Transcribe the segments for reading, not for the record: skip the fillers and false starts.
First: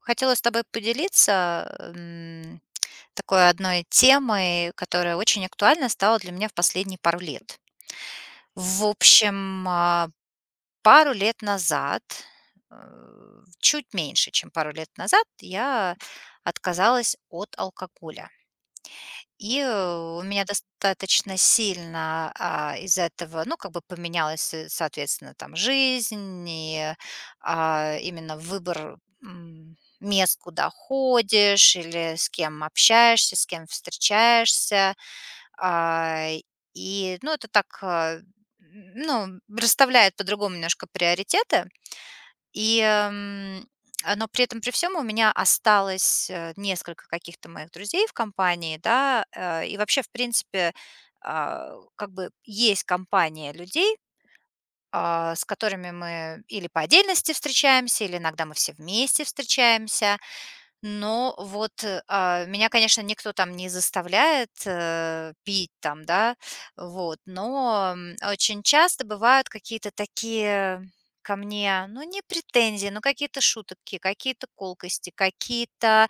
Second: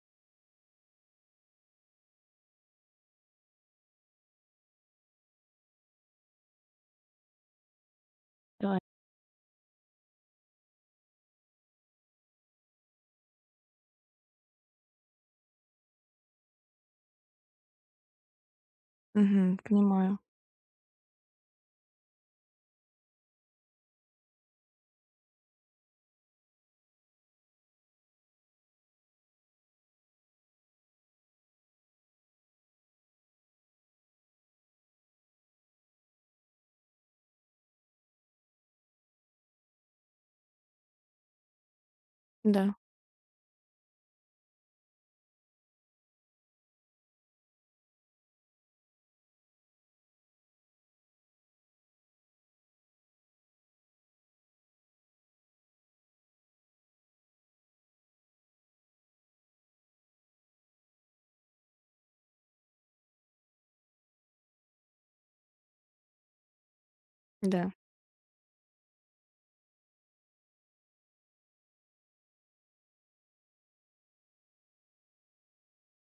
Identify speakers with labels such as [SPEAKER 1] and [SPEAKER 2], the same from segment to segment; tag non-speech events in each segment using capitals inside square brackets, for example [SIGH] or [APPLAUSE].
[SPEAKER 1] Хотела с тобой поделиться, м, такой одной темой, которая очень актуальна стала для меня в последние пару лет.
[SPEAKER 2] Да.
[SPEAKER 1] В общем, пару лет назад, э, чуть меньше, чем пару лет назад, я отказалась от алкоголя.
[SPEAKER 2] Мгм. Понимаю.
[SPEAKER 1] У меня достаточно сильно, из этого, ну, как бы поменялась, соответственно, там жизнь и, именно выбор, мест, куда ходишь или с кем общаешься, с кем встречаешься. А, ну, это так, ну, расставляет по-другому немножко приоритеты.
[SPEAKER 2] Да,
[SPEAKER 1] И, эм, но при этом при всем у меня осталось, несколько каких-то моих друзей в компании, да, и вообще, в принципе, как бы есть компания людей, с которыми мы или по отдельности встречаемся, или иногда мы все вместе встречаемся. Но вот, меня, конечно, никто там не заставляет, пить там, да, вот,
[SPEAKER 2] да.
[SPEAKER 1] но, очень часто бывают какие-то такие ко мне, ну, не претензии, но какие-то шутки, какие-то колкости, какие-то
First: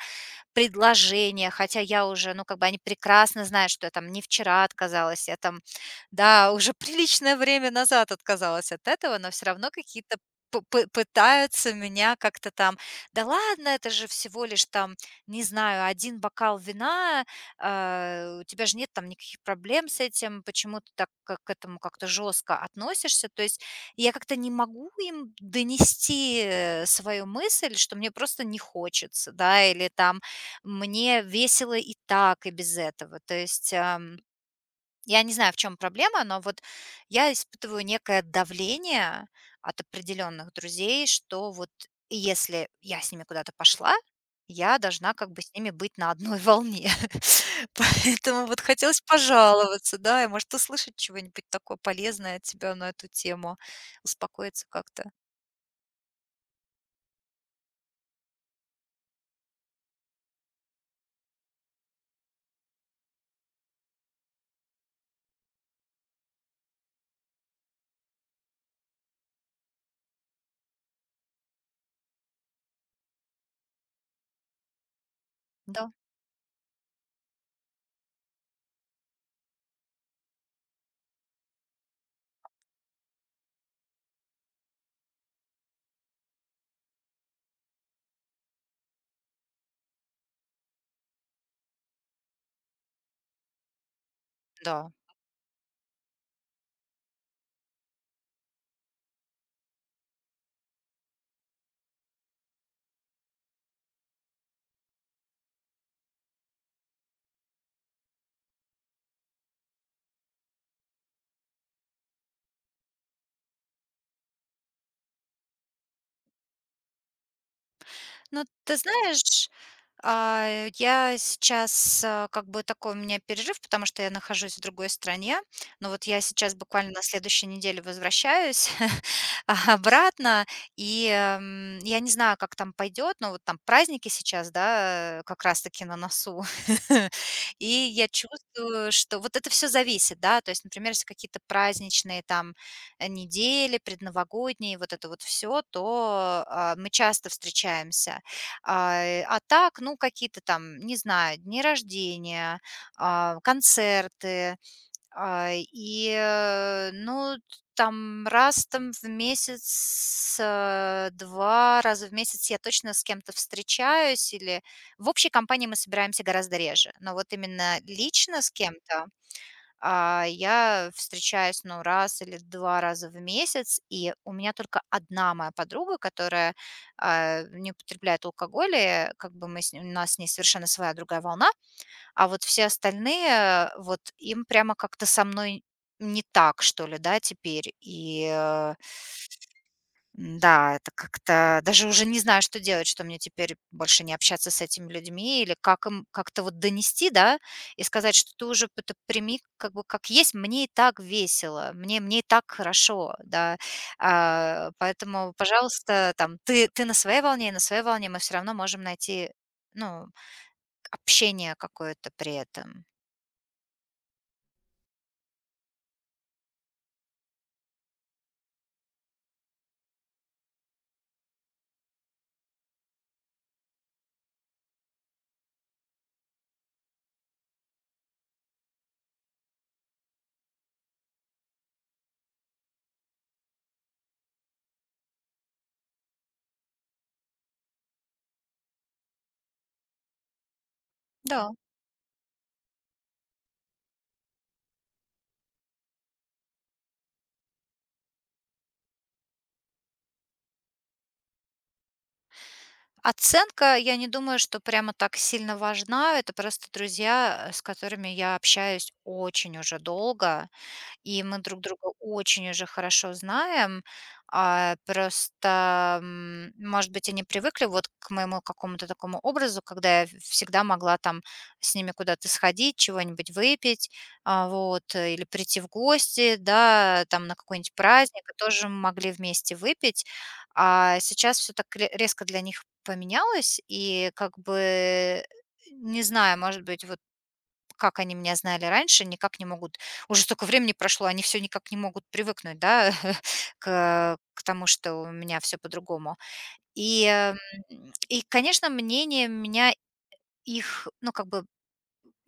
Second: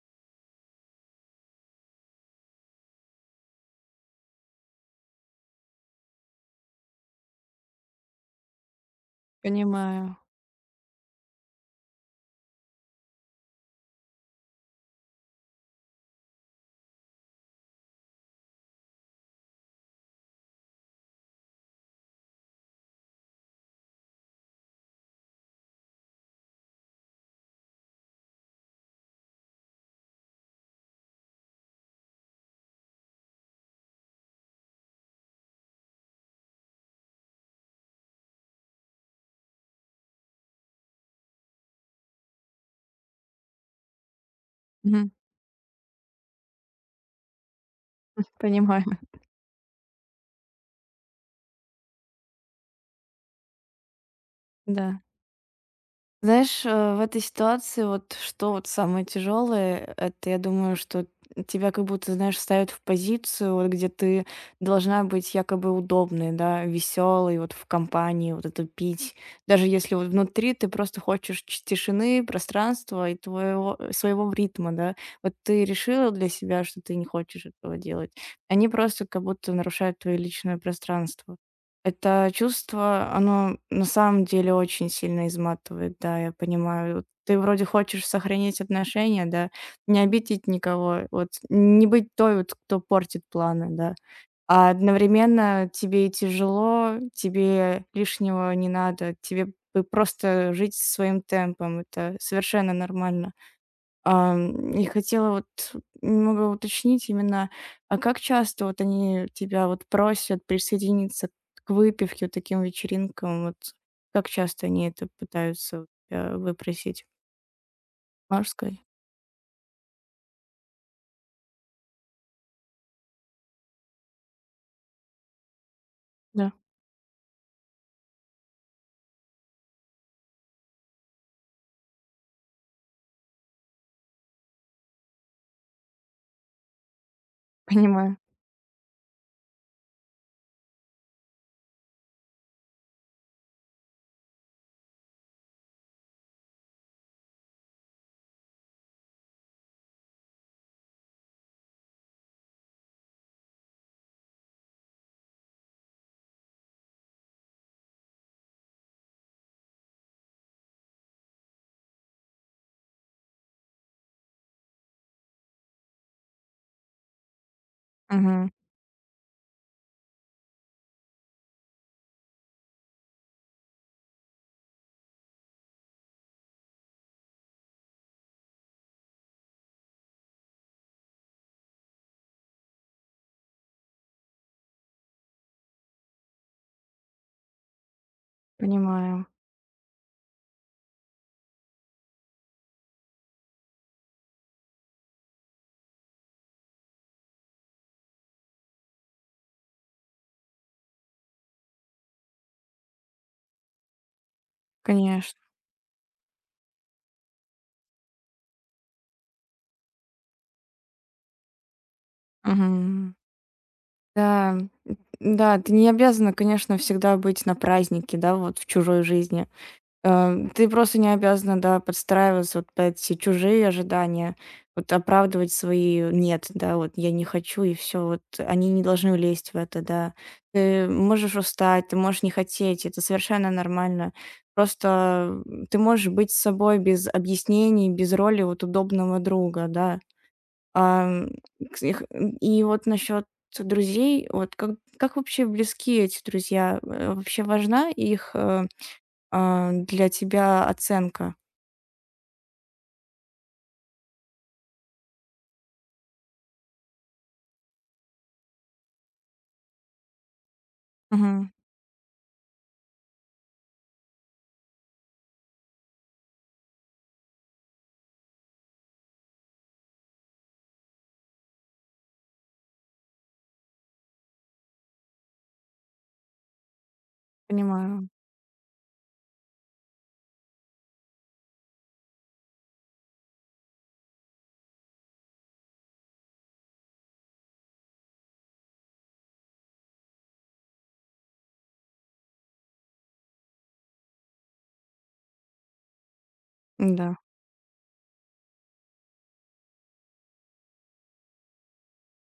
[SPEAKER 1] предложения, хотя я уже, ну, как бы они прекрасно знают, что я там не вчера отказалась, я там, да, уже [LAUGHS] приличное время назад отказалась от этого, но все равно какие-то
[SPEAKER 2] Понимаю.
[SPEAKER 1] пытаются меня как-то там, да ладно, это же всего лишь там, не знаю, один бокал вина, а, у тебя же нет там никаких проблем с этим, почему ты так к этому как-то жестко относишься, то есть я как-то не могу им донести свою мысль, что мне просто не хочется, да, или там мне весело и так, и без этого. То есть, я не знаю, в чем проблема, но вот я испытываю некое давление от определенных друзей, что вот если я с ними куда-то пошла, я
[SPEAKER 2] Мгм.
[SPEAKER 1] должна как бы с ними быть на одной волне. [LAUGHS]
[SPEAKER 2] [LAUGHS]
[SPEAKER 1] Поэтому вот
[SPEAKER 2] Понимаю.
[SPEAKER 1] хотелось пожаловаться, да, и, может, услышать чего-нибудь такое полезное от тебя на эту тему, успокоиться
[SPEAKER 2] Да.
[SPEAKER 1] как-то.
[SPEAKER 2] Знаешь, в этой ситуации вот что вот самое тяжелое, это я думаю, что тебя как будто, знаешь, ставят в позицию, вот где ты должна быть якобы удобной, да, веселой, вот в компании, вот это пить. Даже если вот внутри ты просто хочешь тишины, пространства и твоего, своего ритма, да. Вот ты
[SPEAKER 1] Да,
[SPEAKER 2] решила для себя, что ты не хочешь этого делать. Они просто как будто нарушают твое личное пространство. Это чувство, оно на самом деле очень сильно изматывает, да, я понимаю. Вот ты вроде хочешь сохранить отношения, да, не обидеть никого, вот не быть той, вот, кто портит планы, да. А
[SPEAKER 1] да.
[SPEAKER 2] одновременно тебе и тяжело, тебе лишнего не надо, тебе бы просто жить своим темпом, это совершенно нормально. И хотела вот немного уточнить именно, а как часто вот они тебя вот просят присоединиться к выпивке, вот таким вечеринкам? Вот как часто они это пытаются у тебя выпросить?
[SPEAKER 1] Но
[SPEAKER 2] Можешь
[SPEAKER 1] ты
[SPEAKER 2] сказать?
[SPEAKER 1] знаешь. Я сейчас, как бы такой у меня перерыв, потому что я нахожусь в другой стране. Но вот я
[SPEAKER 2] Да,
[SPEAKER 1] сейчас буквально на следующей неделе возвращаюсь [LAUGHS] обратно, я не знаю, как там пойдет, но вот там праздники сейчас, да, как раз таки на носу. [LAUGHS] И я
[SPEAKER 2] понимаю.
[SPEAKER 1] чувствую, что вот это все зависит, да. То есть, например, если какие-то праздничные там, недели, предновогодние, вот это вот все, то, мы часто встречаемся. А так, ну, какие-то там, не знаю, дни рождения, концерты, ну, там раз там в месяц, два раза в месяц я точно с кем-то встречаюсь или в общей компании мы собираемся гораздо реже, но вот именно лично
[SPEAKER 2] Мгм.
[SPEAKER 1] с кем-то я встречаюсь, ну, раз или 2 раза в месяц, и у меня только одна моя подруга, которая, не употребляет алкоголь, и как бы мы с ней у нас с ней совершенно своя другая волна. А вот все остальные, вот им прямо как-то со мной не так, что ли, да, теперь.
[SPEAKER 2] Понимаю,
[SPEAKER 1] М-да, это как-то даже уже не знаю, что делать, что мне теперь больше не общаться с этими людьми или как им как-то вот донести, да, и сказать, что ты уже это прими как бы как есть, мне и так весело, мне и так хорошо, да. А, поэтому,
[SPEAKER 2] конечно.
[SPEAKER 1] пожалуйста, там ты на своей волне, и на своей волне, мы все равно можем найти, ну, общение какое-то при этом.
[SPEAKER 2] Мгм. Да, да, ты не обязана, конечно, всегда быть на празднике, да, вот в чужой жизни. Ты просто не обязана, да, подстраиваться вот под эти чужие ожидания, вот оправдывать свои "нет", да, вот "я не хочу" и все. Вот они не должны лезть в это, да. Ты можешь устать, ты можешь не хотеть, это совершенно нормально. Просто, ты можешь быть с собой без объяснений, без роли вот удобного друга, да. Ам,
[SPEAKER 1] Да.
[SPEAKER 2] кс их и вот насчет друзей, вот как вообще близки эти друзья? Вообще важна их, для тебя оценка.
[SPEAKER 1] Оценка, я не думаю, что прямо так сильно важна. Это просто друзья, с которыми я общаюсь очень уже долго, и мы
[SPEAKER 2] Мгм.
[SPEAKER 1] друг друга очень уже хорошо знаем. Просто, может быть, они привыкли вот к моему какому-то такому образу, когда я всегда могла там с ними куда-то сходить, чего-нибудь выпить, или прийти в гости, да, там на какой-нибудь
[SPEAKER 2] Понимаю.
[SPEAKER 1] праздник, и тоже мы могли вместе выпить. А сейчас все так резко для них поменялось, и как бы не знаю, может быть, вот как они меня знали раньше, никак не могут, уже столько времени прошло, они все никак не могут привыкнуть, да, [LAUGHS] к тому, что у меня все по-другому. И,
[SPEAKER 2] Да,
[SPEAKER 1] эм, и, конечно, мнение меня их, ну, как бы,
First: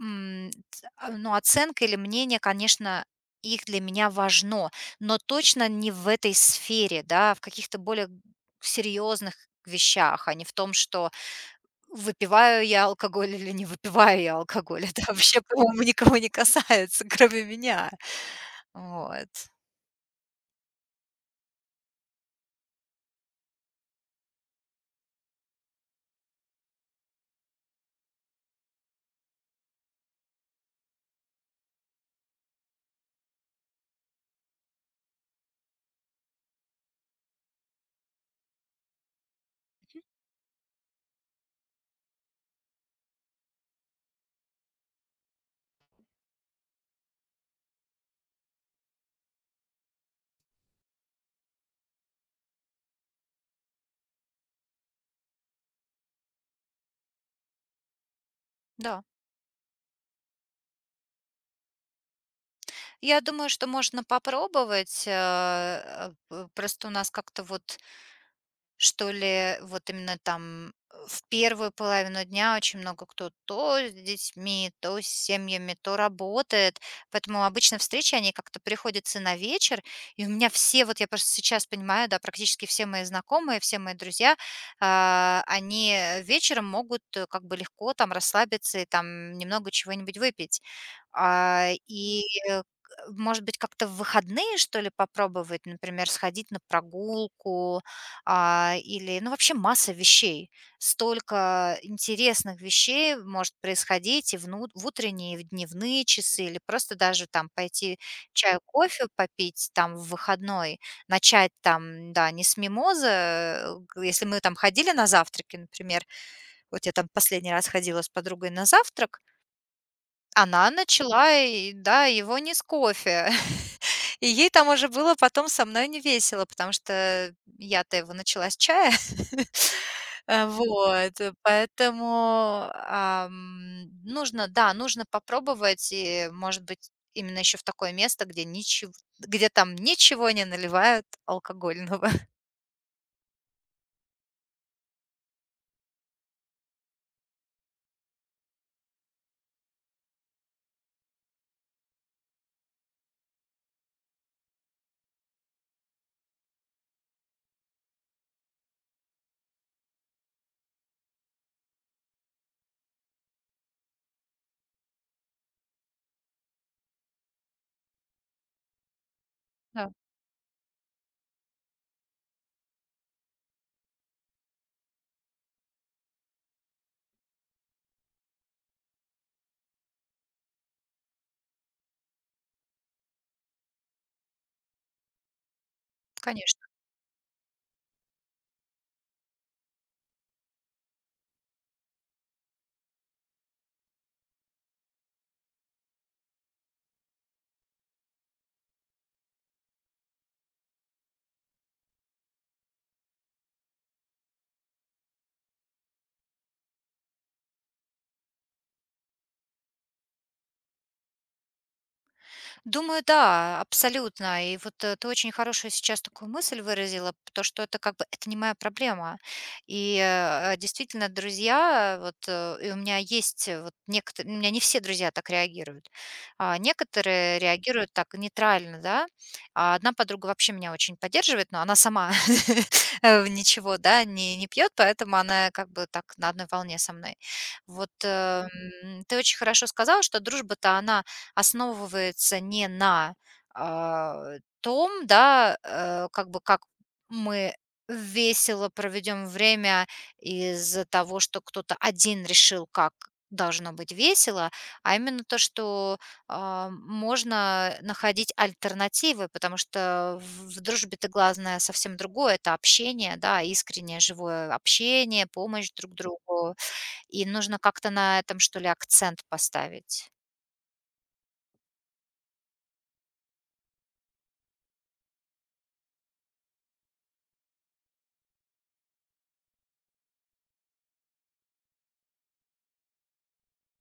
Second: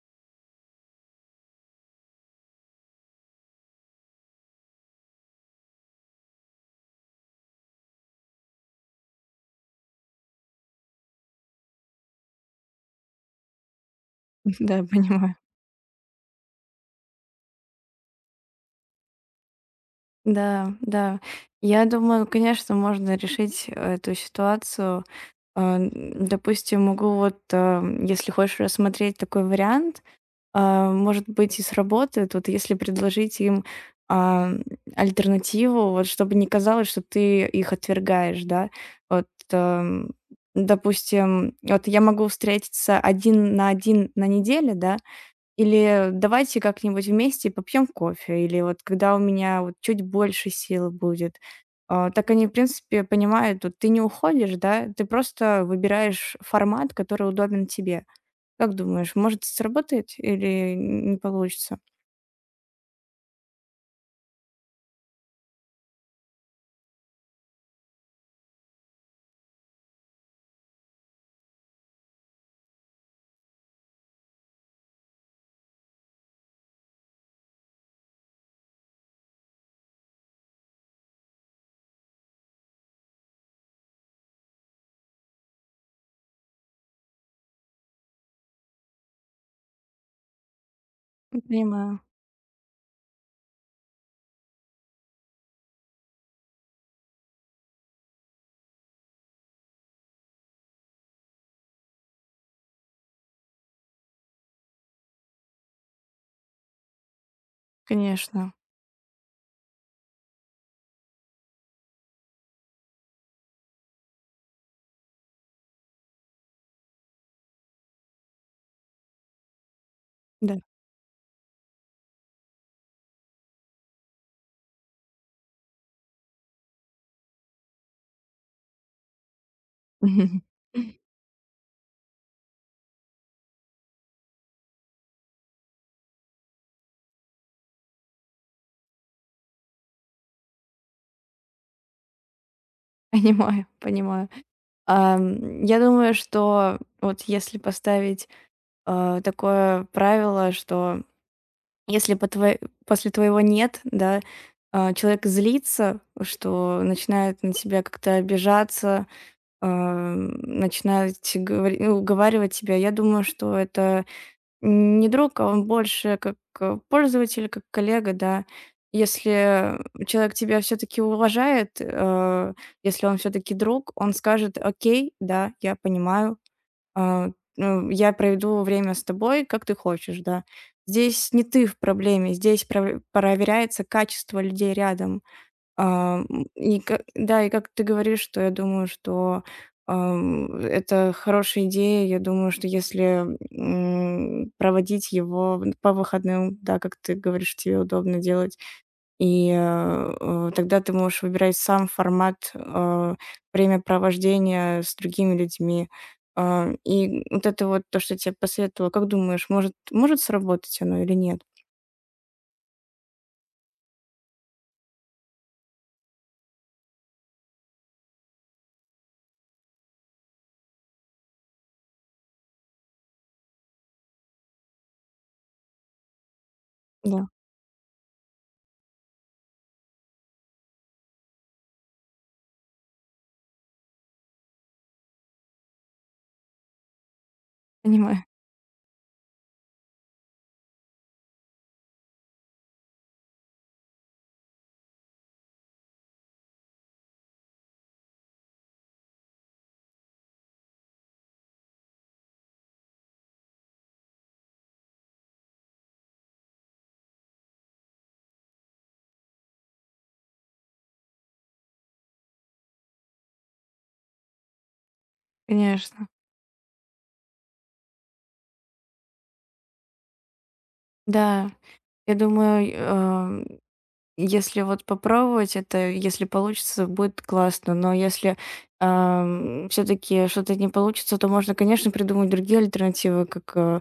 [SPEAKER 1] ну, оценка или мнение, конечно, их для меня важно, но точно не в этой сфере, да, в каких-то более серьезных вещах, а не в том, что выпиваю я алкоголь или не выпиваю я
[SPEAKER 2] [LAUGHS]
[SPEAKER 1] алкоголь?
[SPEAKER 2] да,
[SPEAKER 1] [LAUGHS] Это
[SPEAKER 2] понимаю.
[SPEAKER 1] вообще, по-моему, никого не касается, кроме меня. Вот.
[SPEAKER 2] Да, да. Я думаю, конечно, можно решить эту ситуацию. А, м, Допустим могу вот, если хочешь рассмотреть такой вариант, может быть, и сработает, вот если предложить им а, альтернативу, вот чтобы не казалось, что ты их отвергаешь, да. Вот, ам, допустим, вот я могу встретиться один на неделе, да, или давайте как-нибудь вместе попьем кофе, или вот когда у меня вот чуть больше сил будет. Так они, в принципе, понимают, вот ты не уходишь, да, ты просто выбираешь формат, который удобен тебе. Как
[SPEAKER 1] Да.
[SPEAKER 2] думаешь, может, сработает или не получится?
[SPEAKER 1] Я думаю, что можно попробовать. Просто у нас как-то вот что ли, вот именно там в первую половину дня очень много кто то с детьми, то с семьями, то работает. Поэтому обычно встречи, они как-то приходятся на вечер. И у меня все, вот я просто сейчас понимаю, да, практически все мои знакомые, все мои друзья, они вечером могут как бы легко там расслабиться и там немного чего-нибудь выпить.
[SPEAKER 2] Ну,
[SPEAKER 1] А,
[SPEAKER 2] понимаю,
[SPEAKER 1] И э, Может быть, как-то в выходные, что ли, попробовать, например, сходить на прогулку, или, ну, вообще масса вещей. Столько интересных вещей может происходить и вну в утренние, и в дневные часы, или просто даже там пойти
[SPEAKER 2] конечно,
[SPEAKER 1] чаю, кофе попить там в выходной, начать там, да, не с мимозы, э, г если мы там ходили на завтраки, например. Вот я там последний раз ходила с подругой на завтрак,
[SPEAKER 2] да.
[SPEAKER 1] она начала, и да, его не с кофе. [LAUGHS] И ей там уже было потом со мной не весело, потому что я-то его начала с чая. [LAUGHS]
[SPEAKER 2] [LAUGHS]
[SPEAKER 1] Поэтому, нужно, да, нужно попробовать, и, может быть, именно еще в такое место, где ничего где там ничего не наливают алкогольного. [LAUGHS]
[SPEAKER 2] Понимаю, понимаю. Я думаю, что вот если поставить такое правило, что если по твое после твоего "нет", да, человек злится, что начинает на тебя как-то обижаться, начинает говори ну, уговаривать тебя. Я думаю, что это не друг, а он больше как, пользователь, как коллега, да. Если
[SPEAKER 1] Да,
[SPEAKER 2] человек тебя все таки уважает, если он все таки друг, он скажет: "Окей, да, я понимаю, а, ну, я проведу время с тобой, как ты хочешь, да. Здесь не ты в проблеме, здесь проверяется качество людей рядом. А, м,
[SPEAKER 1] конечно.
[SPEAKER 2] и, да, и как ты говоришь, что я думаю, что это хорошая идея. Я думаю, что если проводить его по выходным, да, как ты говоришь, тебе удобно делать, и, тогда ты можешь выбирать сам формат, времяпровождения с другими людьми. И вот это вот то, что я тебе посоветовала, как думаешь, может сработать оно или нет?
[SPEAKER 1] Думаю, да, абсолютно. И вот, ты очень хорошую сейчас такую мысль выразила, то, что это как бы это не моя проблема. И действительно, друзья, вот, и у меня есть, вот некоторые, у меня не все друзья так реагируют. А
[SPEAKER 2] Да.
[SPEAKER 1] некоторые реагируют так нейтрально, да. А одна подруга вообще меня очень поддерживает, но она сама [LAUGHS] ничего, да, не пьет, поэтому она как бы так на одной волне со мной. Вот
[SPEAKER 2] Понимаю,
[SPEAKER 1] э, Ты очень хорошо сказала, что дружба-то она основывается не на, а, том, да, как бы как мы весело проведем время из-за того, что кто-то один решил, как должно быть весело, а именно то, что, можно находить альтернативы, потому что в дружбе-то главное совсем другое — это общение, да, искреннее живое общение, помощь друг
[SPEAKER 2] конечно.
[SPEAKER 1] другу, и нужно как-то на этом, что ли, акцент поставить.
[SPEAKER 2] Да, я думаю, если вот попробовать это, если получится, будет классно. Но если, все таки что-то не получится, то можно, конечно, придумать другие альтернативы, как, э,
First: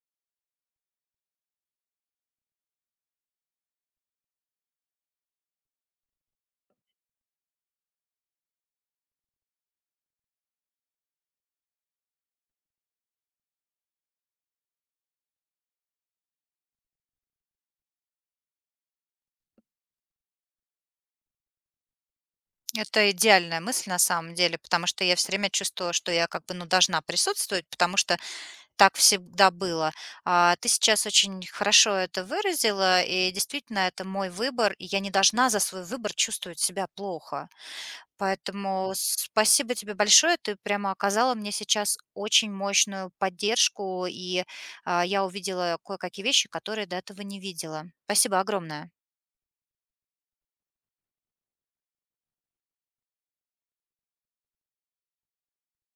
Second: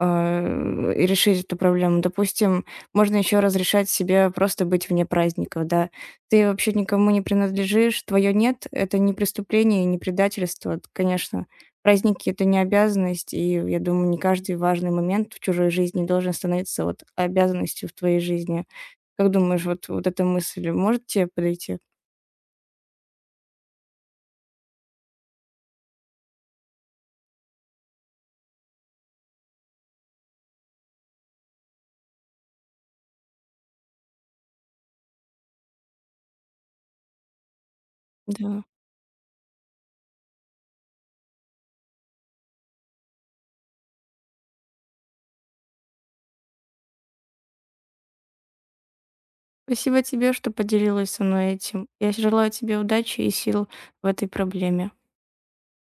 [SPEAKER 2] э, и решить эту проблему. Допустим, можно еще разрешать себе просто быть вне праздников, да. Ты вообще никому не принадлежишь, твое "нет"- это не преступление и не предательство. Это, конечно, праздники- это не обязанность, и я думаю, не каждый важный момент в чужой жизни должен становиться вот обязанностью в твоей жизни. Как думаешь, вот эта мысль может тебе подойти?
[SPEAKER 1] Это идеальная мысль на самом деле, потому что я все время чувствовала, что я как бы, ну, должна присутствовать, потому что так всегда было. А ты сейчас очень хорошо это выразила, и действительно, это мой выбор, и я не должна за свой выбор чувствовать себя плохо.
[SPEAKER 2] Да.
[SPEAKER 1] Поэтому спасибо тебе большое. Ты прямо оказала мне сейчас очень мощную поддержку, и, я увидела кое-какие вещи, которые до этого не видела. Спасибо огромное.
[SPEAKER 2] Спасибо тебе, что поделилась со мной этим. Я желаю тебе удачи и сил в этой проблеме.